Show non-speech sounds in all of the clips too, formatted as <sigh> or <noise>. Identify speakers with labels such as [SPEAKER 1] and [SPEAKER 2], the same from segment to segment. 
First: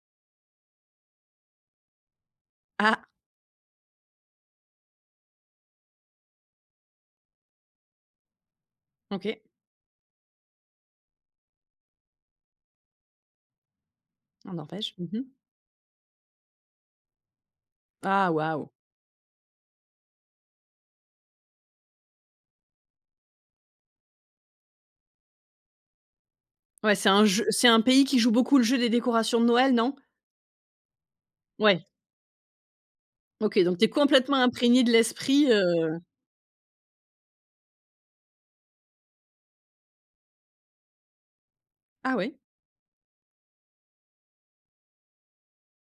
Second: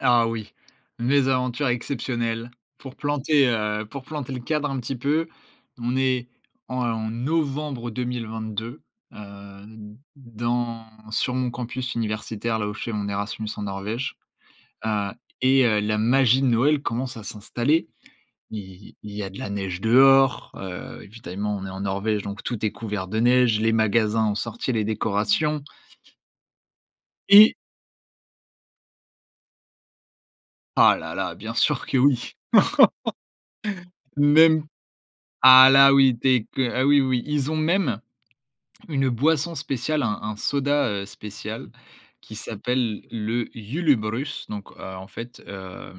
[SPEAKER 1] Ah oui, mes aventures exceptionnelles. Pour
[SPEAKER 2] Ah.
[SPEAKER 1] planter, heu, pour planter le cadre un petit peu, on est en novembre 2022,
[SPEAKER 2] OK.
[SPEAKER 1] heu, dans sur mon campus universitaire, là où je fais mon Erasmus en Norvège.
[SPEAKER 2] Mmh n'empêche,
[SPEAKER 1] Heu
[SPEAKER 2] mmh mh.
[SPEAKER 1] et heu, la magie de Noël commence à s'installer.
[SPEAKER 2] Ah,
[SPEAKER 1] Il
[SPEAKER 2] waouh!
[SPEAKER 1] y il y a de la neige dehors, heu, évidemment on est en Norvège donc tout est couvert de neige, les magasins ont sorti les décorations
[SPEAKER 2] Ouais c'est un je
[SPEAKER 1] et
[SPEAKER 2] c'est un pays qui joue beaucoup le jeu des décorations de Noël non?
[SPEAKER 1] Ah là là, bien
[SPEAKER 2] Ouais.
[SPEAKER 1] sûr que oui. <laughs>
[SPEAKER 2] OK, donc t'es complètement
[SPEAKER 1] Même
[SPEAKER 2] imprégné de l'esprit,
[SPEAKER 1] ah là
[SPEAKER 2] heu
[SPEAKER 1] oui, dès que ah oui oui, ils ont même une boisson spéciale, un un soda, heu, spécial
[SPEAKER 2] Ah
[SPEAKER 1] qui
[SPEAKER 2] ouais.
[SPEAKER 1] s'appelle le Julebrus, donc, heu, en fait, heu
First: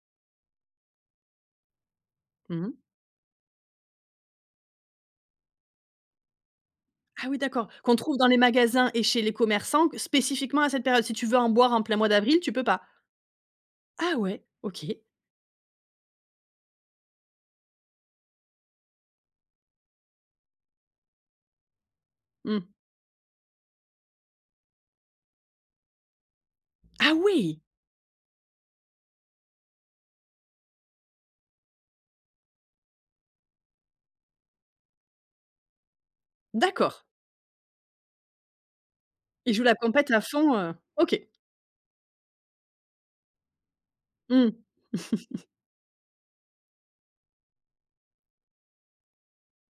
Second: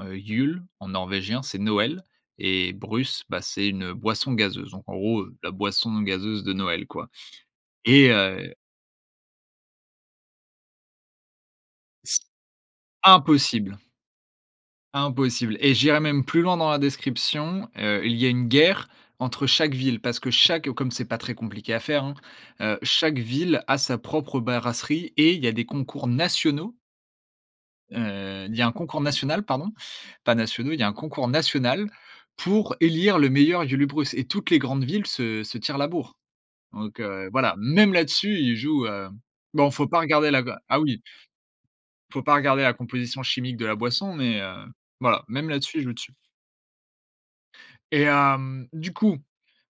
[SPEAKER 1] heu, Jul en norvégien c'est Noël
[SPEAKER 2] Mmh
[SPEAKER 1] et
[SPEAKER 2] mh.
[SPEAKER 1] brus, bah, c'est une boisson gazeuse, donc en gros, heu, la boisson gazeuse de Noël quoi
[SPEAKER 2] Ah oui d'accord, qu'on
[SPEAKER 1] et
[SPEAKER 2] trouve dans les
[SPEAKER 1] heu
[SPEAKER 2] magasins et chez les commerçants qu spécifiquement à cette période, si tu veux en boire en plein mois
[SPEAKER 1] S
[SPEAKER 2] d'avril, tu peux pas?
[SPEAKER 1] Impossible!
[SPEAKER 2] Ah ouais, OK.
[SPEAKER 1] impossible et j'irai même plus loin dans la description, heu, il y a une guerre entre chaque ville. Parce que chaque comme c'est pas très compliqué à faire, hein,
[SPEAKER 2] Mmh.
[SPEAKER 1] heu, chaque ville a sa propre brasserie et il y a des concours nationaux
[SPEAKER 2] Ah oui!
[SPEAKER 1] heu, il y a un concours national, pardon, pas nationaux, il y un concours national pour élire le meilleur Julebrus et toutes les grandes villes se se tirent la bourre.
[SPEAKER 2] D'accord.
[SPEAKER 1] Donc, heu, voilà. Même là-dessus, ils jouent, heu
[SPEAKER 2] Ils jouent
[SPEAKER 1] bon, il
[SPEAKER 2] la
[SPEAKER 1] faut pas
[SPEAKER 2] compétition à
[SPEAKER 1] regarder la
[SPEAKER 2] fond,
[SPEAKER 1] ga
[SPEAKER 2] heu,
[SPEAKER 1] ah oui,
[SPEAKER 2] OK.
[SPEAKER 1] faut pas regarder la composition chimique de la boisson, mais,
[SPEAKER 2] Mmh.
[SPEAKER 1] heu, voilà,
[SPEAKER 2] <chuckles>
[SPEAKER 1] même là-dessus, ils jouent dessus et hem, du coup,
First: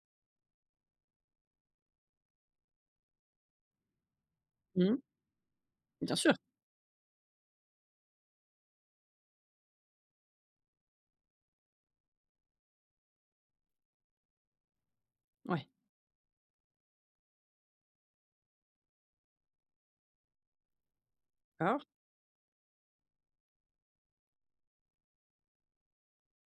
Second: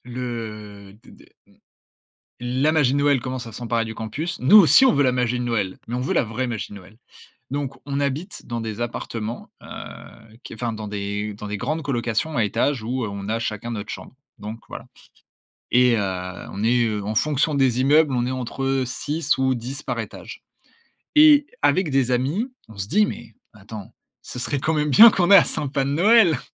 [SPEAKER 1] le, heu, d d la magie de Noël commence à s'emparer du campus. Nous aussi, on
[SPEAKER 2] Mmh.
[SPEAKER 1] veut la magie de Noël, mais on veut
[SPEAKER 2] Bien
[SPEAKER 1] la
[SPEAKER 2] sûr.
[SPEAKER 1] vraie magie de Noël. Donc, on habite dans des appartements, heu, qui enfin dans des dans des grandes colocations à étages où on a chacun notre chambre. Donc voilà
[SPEAKER 2] Ouais.
[SPEAKER 1] et heu, on est en fonction des immeubles, on est entre 6 ou 10 par étage et
[SPEAKER 2] D'accord.
[SPEAKER 1] avec des amis, on se dit: «Mais attends, ce serait quand même bien qu'on ait un sapin de noël!».